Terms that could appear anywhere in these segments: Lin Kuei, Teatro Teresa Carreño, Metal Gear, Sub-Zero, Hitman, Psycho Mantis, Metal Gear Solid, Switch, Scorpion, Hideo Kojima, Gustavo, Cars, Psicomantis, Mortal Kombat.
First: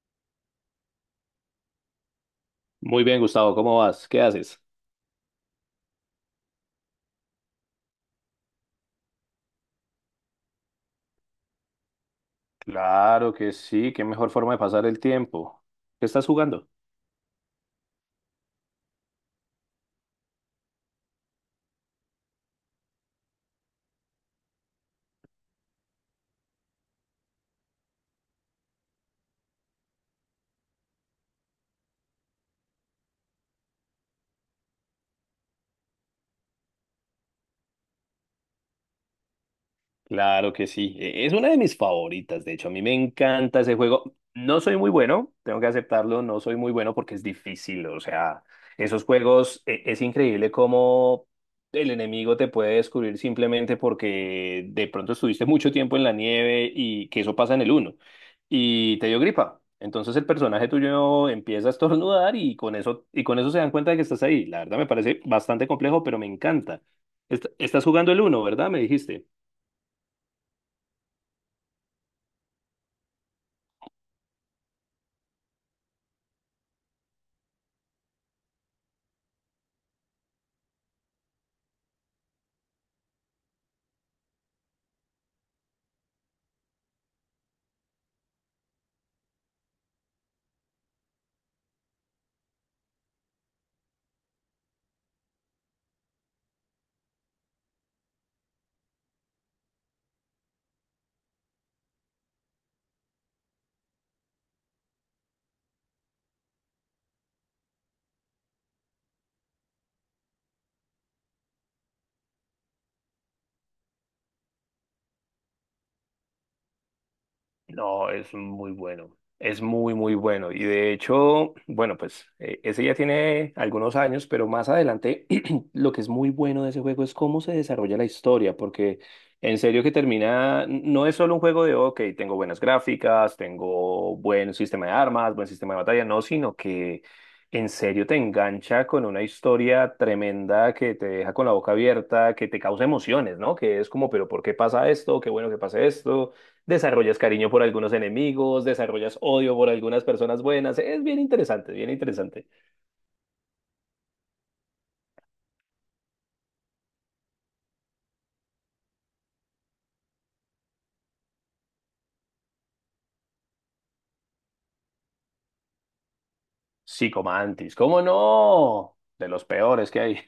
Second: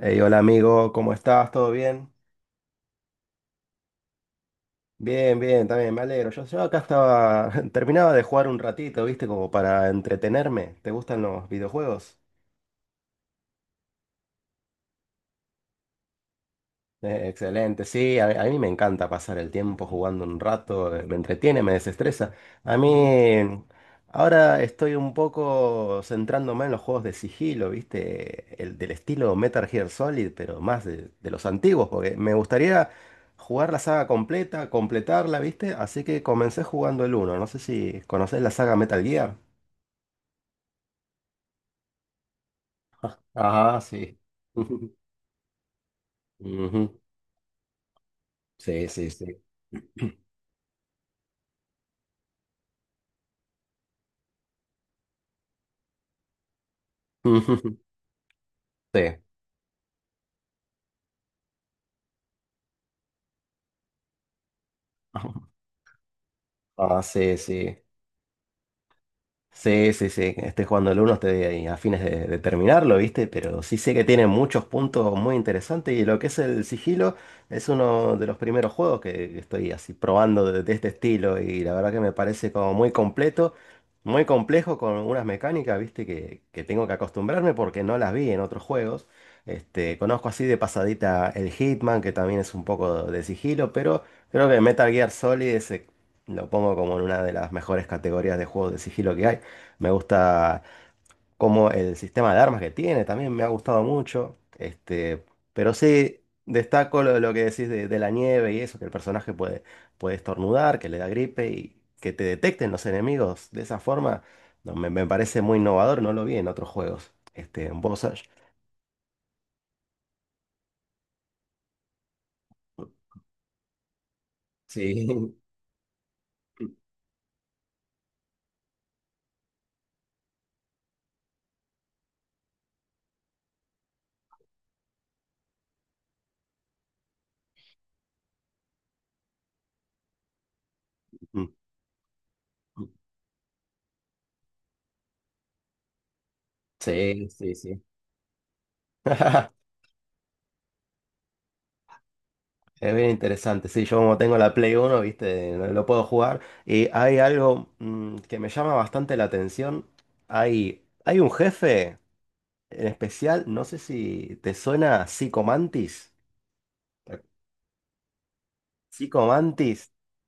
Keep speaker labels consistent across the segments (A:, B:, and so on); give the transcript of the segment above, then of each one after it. A: Hey, hola amigo, ¿cómo estás? ¿Todo bien?
B: Muy bien, Gustavo, ¿cómo vas? ¿Qué haces?
A: Bien, bien, también me alegro. Yo acá estaba, terminaba de jugar un ratito, ¿viste? Como para entretenerme. ¿Te gustan los videojuegos?
B: Claro que sí, qué mejor forma de pasar el tiempo. ¿Qué estás jugando?
A: Excelente, sí, a mí me encanta pasar el tiempo jugando un rato, me entretiene, me desestresa. A mí ahora estoy un poco centrándome en los juegos de sigilo, ¿viste? El del estilo Metal Gear Solid, pero más de los antiguos, porque me gustaría jugar la saga completa, completarla, ¿viste? Así que comencé jugando el uno. No sé si conocés la saga Metal Gear.
B: Claro que sí, es una de mis favoritas, de hecho, a mí me encanta ese
A: Ajá,
B: juego.
A: sí.
B: No soy muy bueno, tengo que aceptarlo, no soy muy
A: Ujú.
B: bueno porque es difícil, o sea,
A: Sí,
B: esos
A: sí, sí.
B: juegos es increíble cómo el enemigo te puede descubrir simplemente porque de pronto estuviste mucho tiempo en la nieve y que eso pasa en el uno y te
A: Sí.
B: dio gripa. Entonces el personaje tuyo empieza a estornudar y con eso se dan cuenta de que estás ahí. La verdad me parece bastante complejo, pero me encanta.
A: Ah, sí, sí.
B: ¿Estás jugando el uno, verdad? Me dijiste.
A: Sí, sí, sí, estoy jugando el uno. Estoy ahí a fines de terminarlo, ¿viste? Pero sí sé que tiene muchos puntos muy interesantes, y lo que es el sigilo es uno de los primeros juegos que estoy así probando de este estilo, y la verdad que me parece como muy completo, muy complejo, con unas mecánicas, ¿viste? Que tengo que acostumbrarme porque no las vi en otros juegos. Conozco así de pasadita el Hitman, que también es un poco de sigilo, pero creo que Metal Gear Solid ese lo pongo como en una de las mejores categorías de juegos de sigilo que hay. Me gusta como el sistema de armas que tiene, también me ha gustado mucho. Pero sí, destaco lo que decís de la nieve y eso, que el personaje puede, estornudar, que le da gripe y que te detecten los enemigos de esa forma, no, me parece muy innovador, no lo vi en otros juegos. En
B: No,
A: Bossage.
B: es muy bueno. Es muy bueno. Y de hecho, bueno, pues ese ya tiene algunos años, pero más
A: Sí,
B: adelante lo que es muy bueno de ese juego es cómo se desarrolla la historia, porque en serio que termina, no es solo un juego de, ok, tengo buenas gráficas, tengo buen sistema de armas, buen sistema de batalla, no, sino que en serio te engancha con una historia tremenda que te deja con la boca abierta, que te causa emociones, ¿no? Que es como, pero ¿por qué pasa esto? Qué bueno que pase esto. Desarrollas
A: sí,
B: cariño
A: sí,
B: por
A: sí.
B: algunos enemigos, desarrollas odio por algunas personas buenas. Es bien interesante, bien interesante.
A: Es bien interesante, sí, yo como tengo la Play uno, viste, lo puedo jugar. Y hay algo que me llama bastante la atención. Hay un jefe en especial, no sé si te suena Psycho Mantis.
B: Psicomantis, ¿cómo no?
A: Psycho
B: De los peores
A: Mantis.
B: que hay.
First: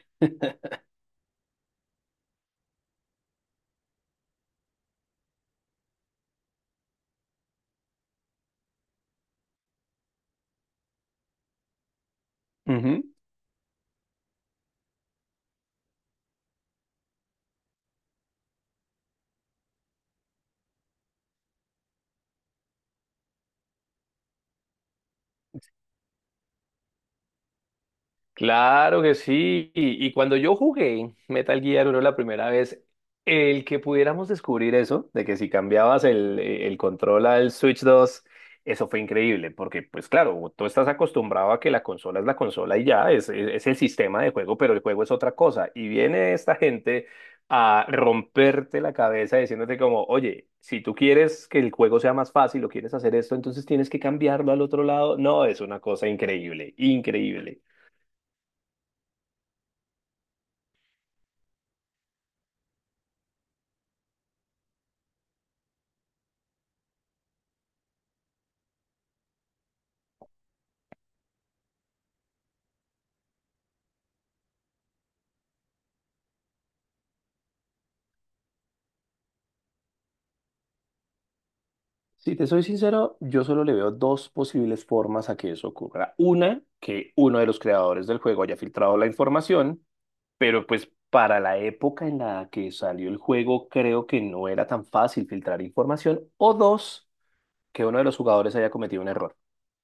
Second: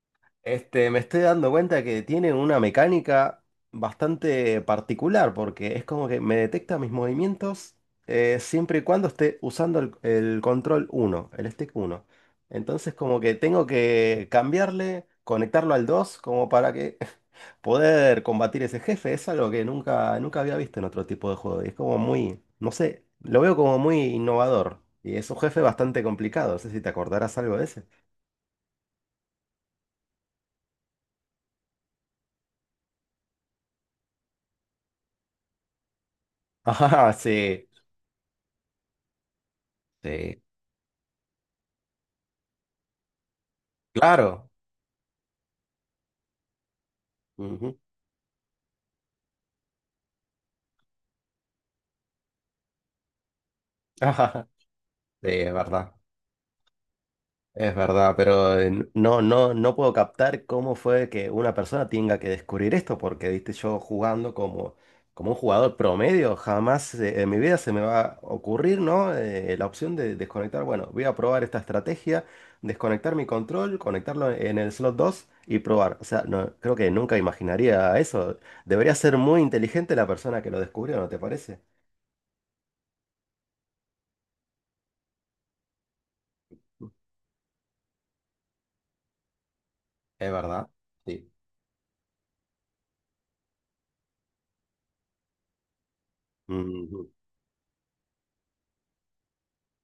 A: Me estoy dando cuenta que tiene una mecánica bastante particular, porque es como que me detecta mis movimientos, siempre y cuando esté usando el, control uno, el stick uno. Entonces
B: Ujú.
A: como que tengo que cambiarle, conectarlo al 2, como para que poder combatir ese jefe. Es algo que nunca, nunca había visto en otro tipo de juego. Y es como muy, no sé, lo veo como muy innovador. Y es un jefe bastante complicado. No sé si te acordarás algo de ese.
B: Claro que sí. Y cuando yo jugué Metal Gear 1 la primera vez, el que pudiéramos descubrir eso, de que si cambiabas el
A: Ajá,
B: control al
A: sí.
B: Switch dos, eso fue increíble, porque pues
A: Sí.
B: claro, tú estás acostumbrado a que la consola es la consola y ya, es el sistema de
A: Claro.
B: juego, pero el juego es otra cosa. Y viene esta gente
A: Ujú.
B: a romperte la cabeza diciéndote como, oye, si tú quieres que el juego sea más fácil o quieres hacer esto, entonces tienes que
A: Ajá.
B: cambiarlo al otro lado.
A: Sí,
B: No,
A: es
B: es una
A: verdad.
B: cosa increíble, increíble.
A: Es verdad, pero no, no, no puedo captar cómo fue que una persona tenga que descubrir esto, porque viste, yo jugando como un jugador promedio, jamás en mi vida se me va a ocurrir, ¿no? La opción de desconectar. Bueno, voy a probar esta estrategia, desconectar mi control, conectarlo en el slot 2 y probar. O sea, no, creo que nunca imaginaría eso. Debería ser muy inteligente la persona que lo descubrió, ¿no te parece?
B: Si te soy sincero, yo solo le veo dos posibles formas a que eso ocurra. Una, que uno de los creadores del juego haya filtrado la información,
A: Es
B: pero
A: verdad.
B: pues
A: Sí.
B: para la época en la que salió el juego creo que no era tan fácil filtrar información. O dos, que uno de los jugadores haya cometido un error.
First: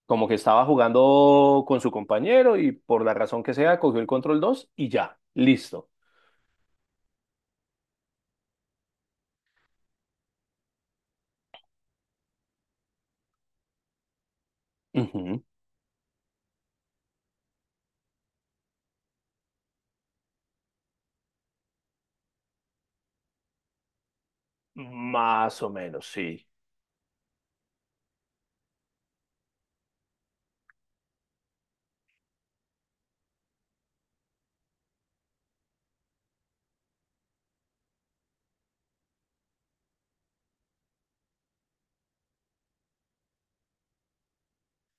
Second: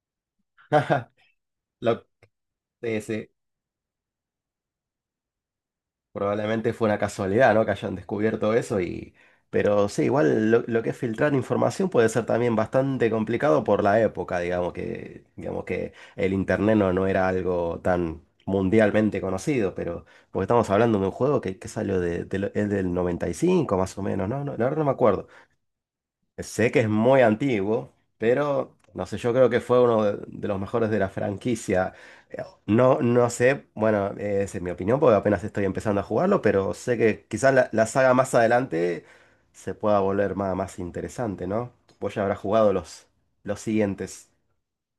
B: Como que estaba jugando con su
A: Lo,
B: compañero y
A: sí,
B: por la
A: sí,
B: razón que sea cogió el control 2 y ya, listo.
A: probablemente fue una casualidad, ¿no? Que hayan descubierto eso y... Pero sí, igual lo que es filtrar información puede ser también bastante complicado por la época, digamos que,
B: Ujú.
A: digamos que el internet no, no era algo tan mundialmente conocido, pero porque estamos hablando de un juego que salió es del 95 más o menos, ¿no? No, la verdad no me acuerdo.
B: Más o menos, sí.
A: Sé que es muy antiguo, pero no sé, yo creo que fue uno de los mejores de la franquicia. No, no sé, bueno, esa es mi opinión porque apenas estoy empezando a jugarlo, pero sé que quizás la saga más adelante se pueda volver más interesante, ¿no? Vos ya habrás jugado los siguientes.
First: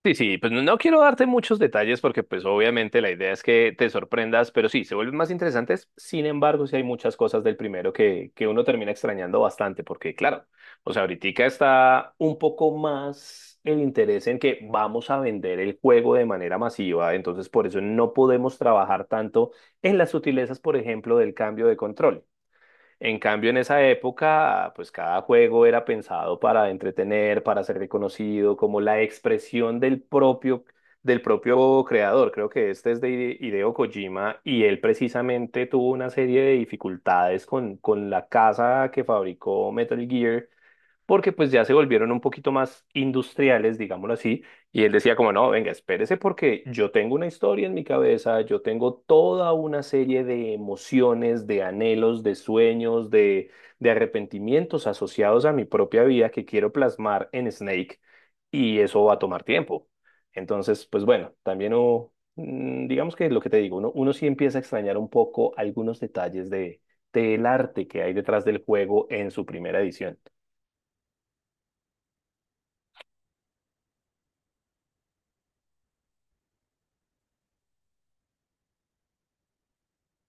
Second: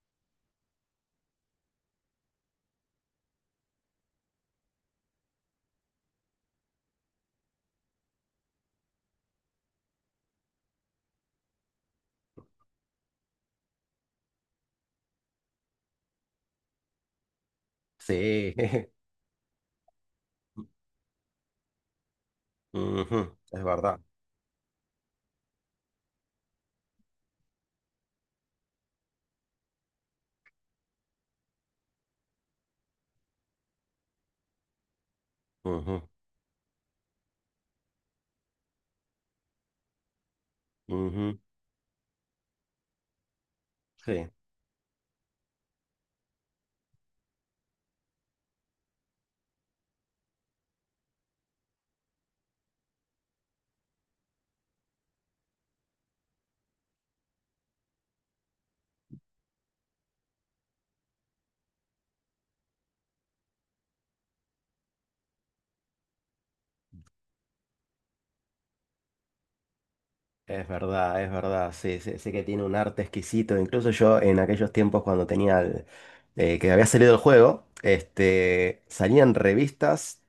B: Sí, sí, pues no quiero darte muchos detalles porque pues obviamente la idea es que te sorprendas, pero sí, se vuelven más interesantes. Sin embargo, sí hay muchas cosas del primero que uno termina extrañando bastante porque claro, o sea, ahorita está un poco más el interés en que vamos a vender el juego de manera masiva, entonces por eso no
A: Sí.
B: podemos trabajar tanto en las sutilezas, por ejemplo, del cambio de control. En
A: Ujú,
B: cambio, en
A: es
B: esa
A: verdad.
B: época, pues cada juego era pensado para entretener, para ser reconocido, como la expresión del propio creador. Creo que este es de Hideo Kojima y él precisamente tuvo una serie de dificultades con la casa que fabricó Metal Gear
A: Ujú, ujú,
B: porque pues ya se volvieron un poquito más industriales, digámoslo
A: sí.
B: así, y él decía como, no, venga, espérese porque yo tengo una historia en mi cabeza, yo tengo toda una serie de emociones, de anhelos, de sueños, de arrepentimientos asociados a mi propia vida que quiero plasmar en Snake, y eso va a tomar tiempo. Entonces, pues bueno, también hubo, digamos que lo que te digo, uno sí empieza a extrañar un poco algunos detalles de, del arte que hay detrás del juego en su primera edición.
A: Es verdad, sí, sí, sí que tiene un arte exquisito. Incluso yo en aquellos tiempos cuando tenía que había salido el juego, salían revistas,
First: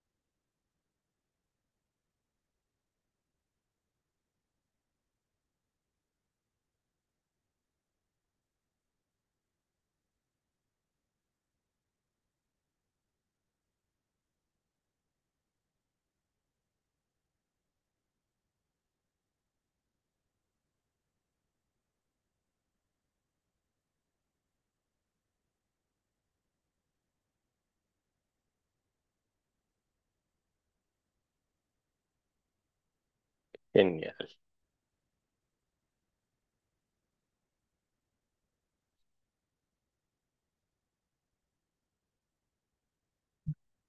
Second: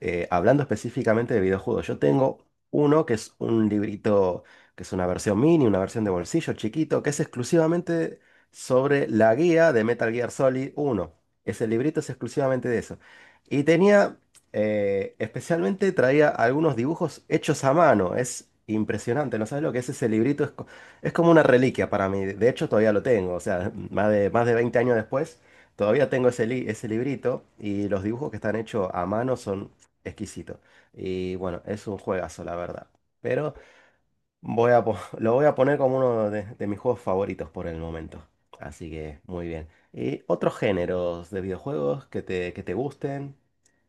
A: hablando específicamente de videojuegos. Yo tengo uno que es un librito, que es una versión mini, una versión de bolsillo chiquito, que es exclusivamente sobre la guía de Metal Gear Solid 1. Ese librito es exclusivamente de eso. Y tenía, especialmente, traía algunos dibujos hechos a mano. Es impresionante. ¿No sabes lo que es ese librito? Es como una reliquia para mí. De hecho, todavía lo tengo. O sea, más de 20 años después, todavía tengo ese librito, y los dibujos que están hechos a mano son exquisitos. Y bueno, es un juegazo, la verdad. Pero
B: Genial.
A: Lo voy a poner como uno de mis juegos favoritos por el momento. Así que muy bien. ¿Y otros géneros de videojuegos que te, gusten?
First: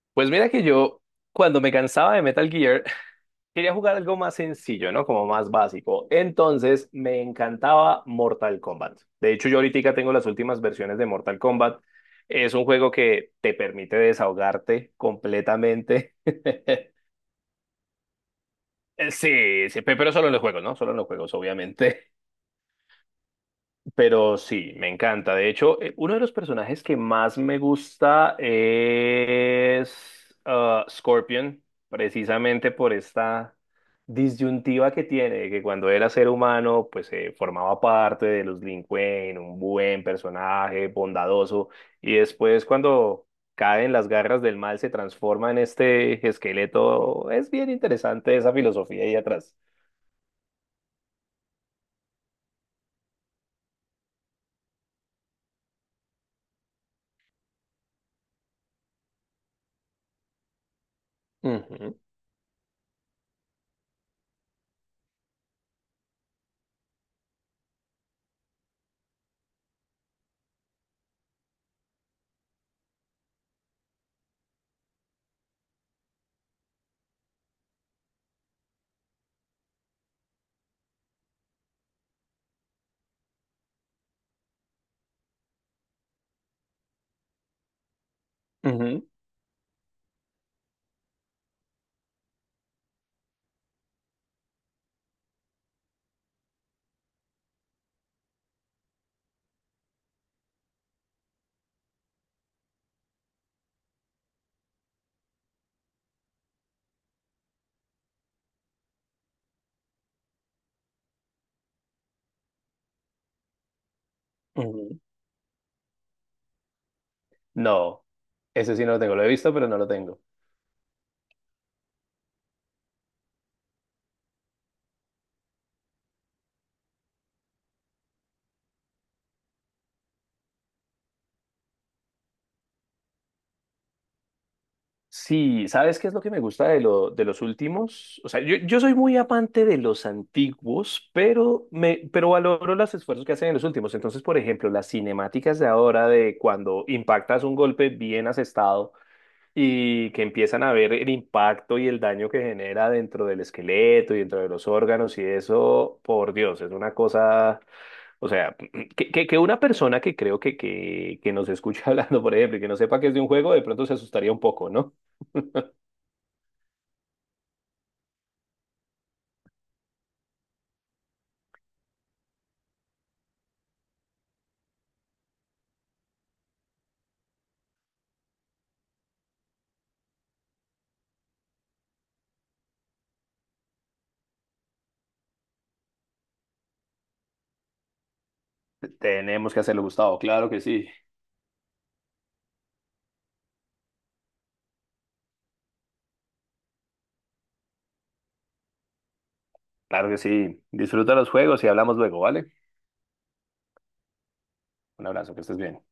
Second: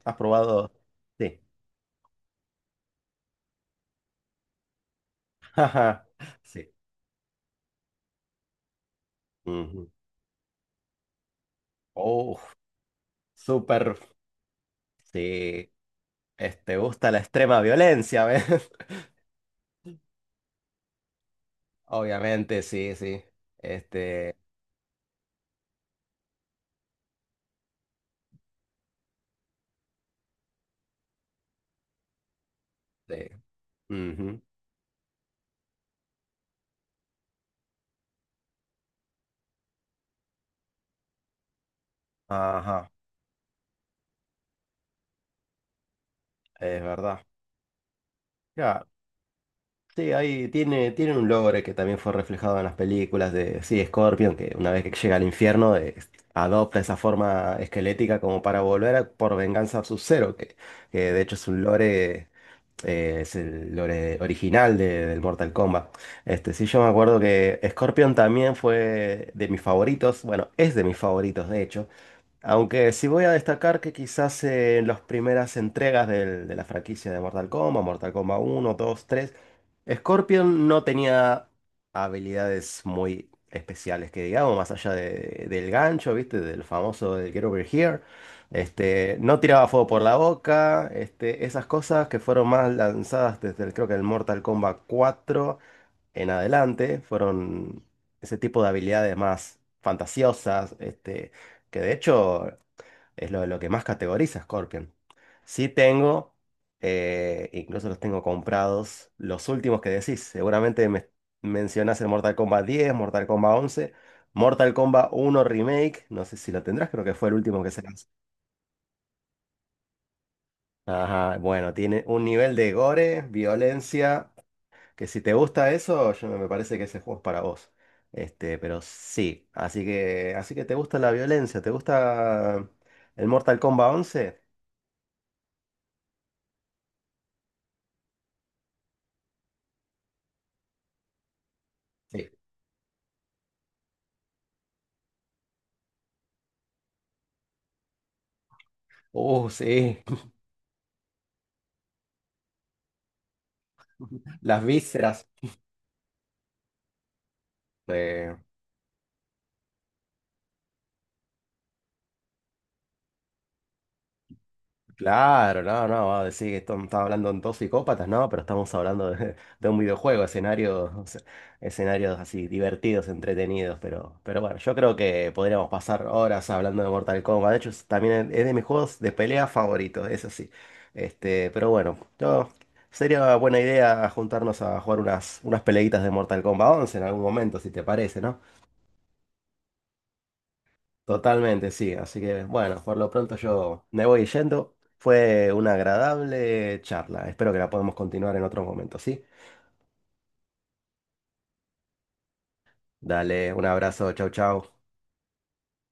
A: ¿Has
B: Pues mira que
A: probado?
B: yo,
A: Sí.
B: cuando me cansaba de Metal Gear, quería jugar algo más sencillo, ¿no? Como más
A: Ajá.
B: básico.
A: Sí.
B: Entonces me encantaba Mortal Kombat. De hecho, yo
A: Ujú.
B: ahorita tengo las últimas versiones de Mortal Kombat.
A: Oh,
B: Es un juego que te permite
A: súper.
B: desahogarte
A: Sí.
B: completamente.
A: ¿Te gusta la extrema violencia, ves?
B: Sí, sí, pero solo en los juegos, ¿no? Solo en los juegos, obviamente.
A: Obviamente, sí, sí. Este.
B: Pero sí, me encanta. De hecho, uno de los personajes que más me gusta es ah, Scorpion, precisamente por
A: Sí.
B: esta
A: Ujú.
B: disyuntiva que tiene, que cuando era ser humano, pues formaba parte de los Lin Kuei, un buen personaje, bondadoso, y después
A: Ajá.
B: cuando cae en las garras del mal, se transforma en este
A: Es verdad.
B: esqueleto. Es bien interesante esa
A: Ya.
B: filosofía ahí atrás.
A: Sí, ahí tiene un logro que también fue reflejado en las películas de, sí, Scorpion, que una vez que llega al infierno, adopta esa forma esquelética como para volver por venganza a Sub-Zero, que de hecho es un
B: Ujú,
A: lore, es el lore original del Mortal Kombat. Sí, yo me acuerdo que Scorpion también fue de mis favoritos, bueno, es de mis favoritos de hecho, aunque sí voy a destacar que quizás, en las primeras entregas de la franquicia de Mortal Kombat, Mortal Kombat uno, dos, tres, Scorpion no tenía habilidades muy especiales, que digamos, más allá del gancho, ¿viste? Del famoso del Get Over Here.
B: ujú,
A: No tiraba fuego por la boca, esas cosas que fueron más lanzadas desde creo que el Mortal Kombat cuatro en adelante, fueron ese tipo de habilidades más fantasiosas, que de hecho es lo que más categoriza Scorpion. Sí tengo, incluso los tengo comprados, los últimos que decís. Seguramente me mencionás el Mortal Kombat 10, Mortal Kombat 11, Mortal
B: ujú.
A: Kombat uno Remake. No sé si lo tendrás, creo que fue el último que se
B: No,
A: lanzó.
B: ese sí no lo tengo. Lo he visto, pero no lo tengo.
A: Ajá, bueno, tiene un nivel de gore, violencia, que si te gusta eso, yo me parece que ese juego es para vos. Pero sí, así que, te gusta la violencia, ¿te gusta el Mortal Kombat 11?
B: Sí, ¿sabes qué es lo que me gusta de, lo, de los últimos? O sea, yo soy muy amante de los antiguos, pero, me,
A: Sí.
B: pero valoro los esfuerzos que hacen en los últimos. Entonces, por ejemplo, las cinemáticas de ahora de cuando impactas un golpe bien asestado
A: Oh sí,
B: y que empiezan a ver el impacto y el daño que genera dentro del esqueleto y dentro de
A: las
B: los órganos y
A: vísceras.
B: eso, por Dios, es una cosa, o
A: Eh,
B: sea, que una persona que creo que nos escucha hablando, por ejemplo, y que no sepa que es de un juego, de pronto se asustaría un poco, ¿no?
A: claro, no, no, va a decir que estamos hablando de dos psicópatas, no, pero estamos hablando de un videojuego, escenarios, o sea, escenarios así divertidos, entretenidos, pero bueno, yo creo que podríamos pasar horas hablando de Mortal Kombat. De hecho, también es de mis juegos de pelea favoritos, eso sí. Pero bueno, sería buena idea juntarnos a jugar unas peleitas de Mortal Kombat 11 en algún momento, si te parece, ¿no?
B: Tenemos que hacerlo, Gustavo, claro que sí,
A: Totalmente, sí. Así que bueno, por lo pronto yo me voy yendo. Fue una agradable charla. Espero que la podamos continuar en otros momentos, ¿sí?
B: claro que sí. Disfruta los juegos y hablamos luego, ¿vale?
A: Dale, un abrazo, chau, chau.
B: Un abrazo, que estés bien.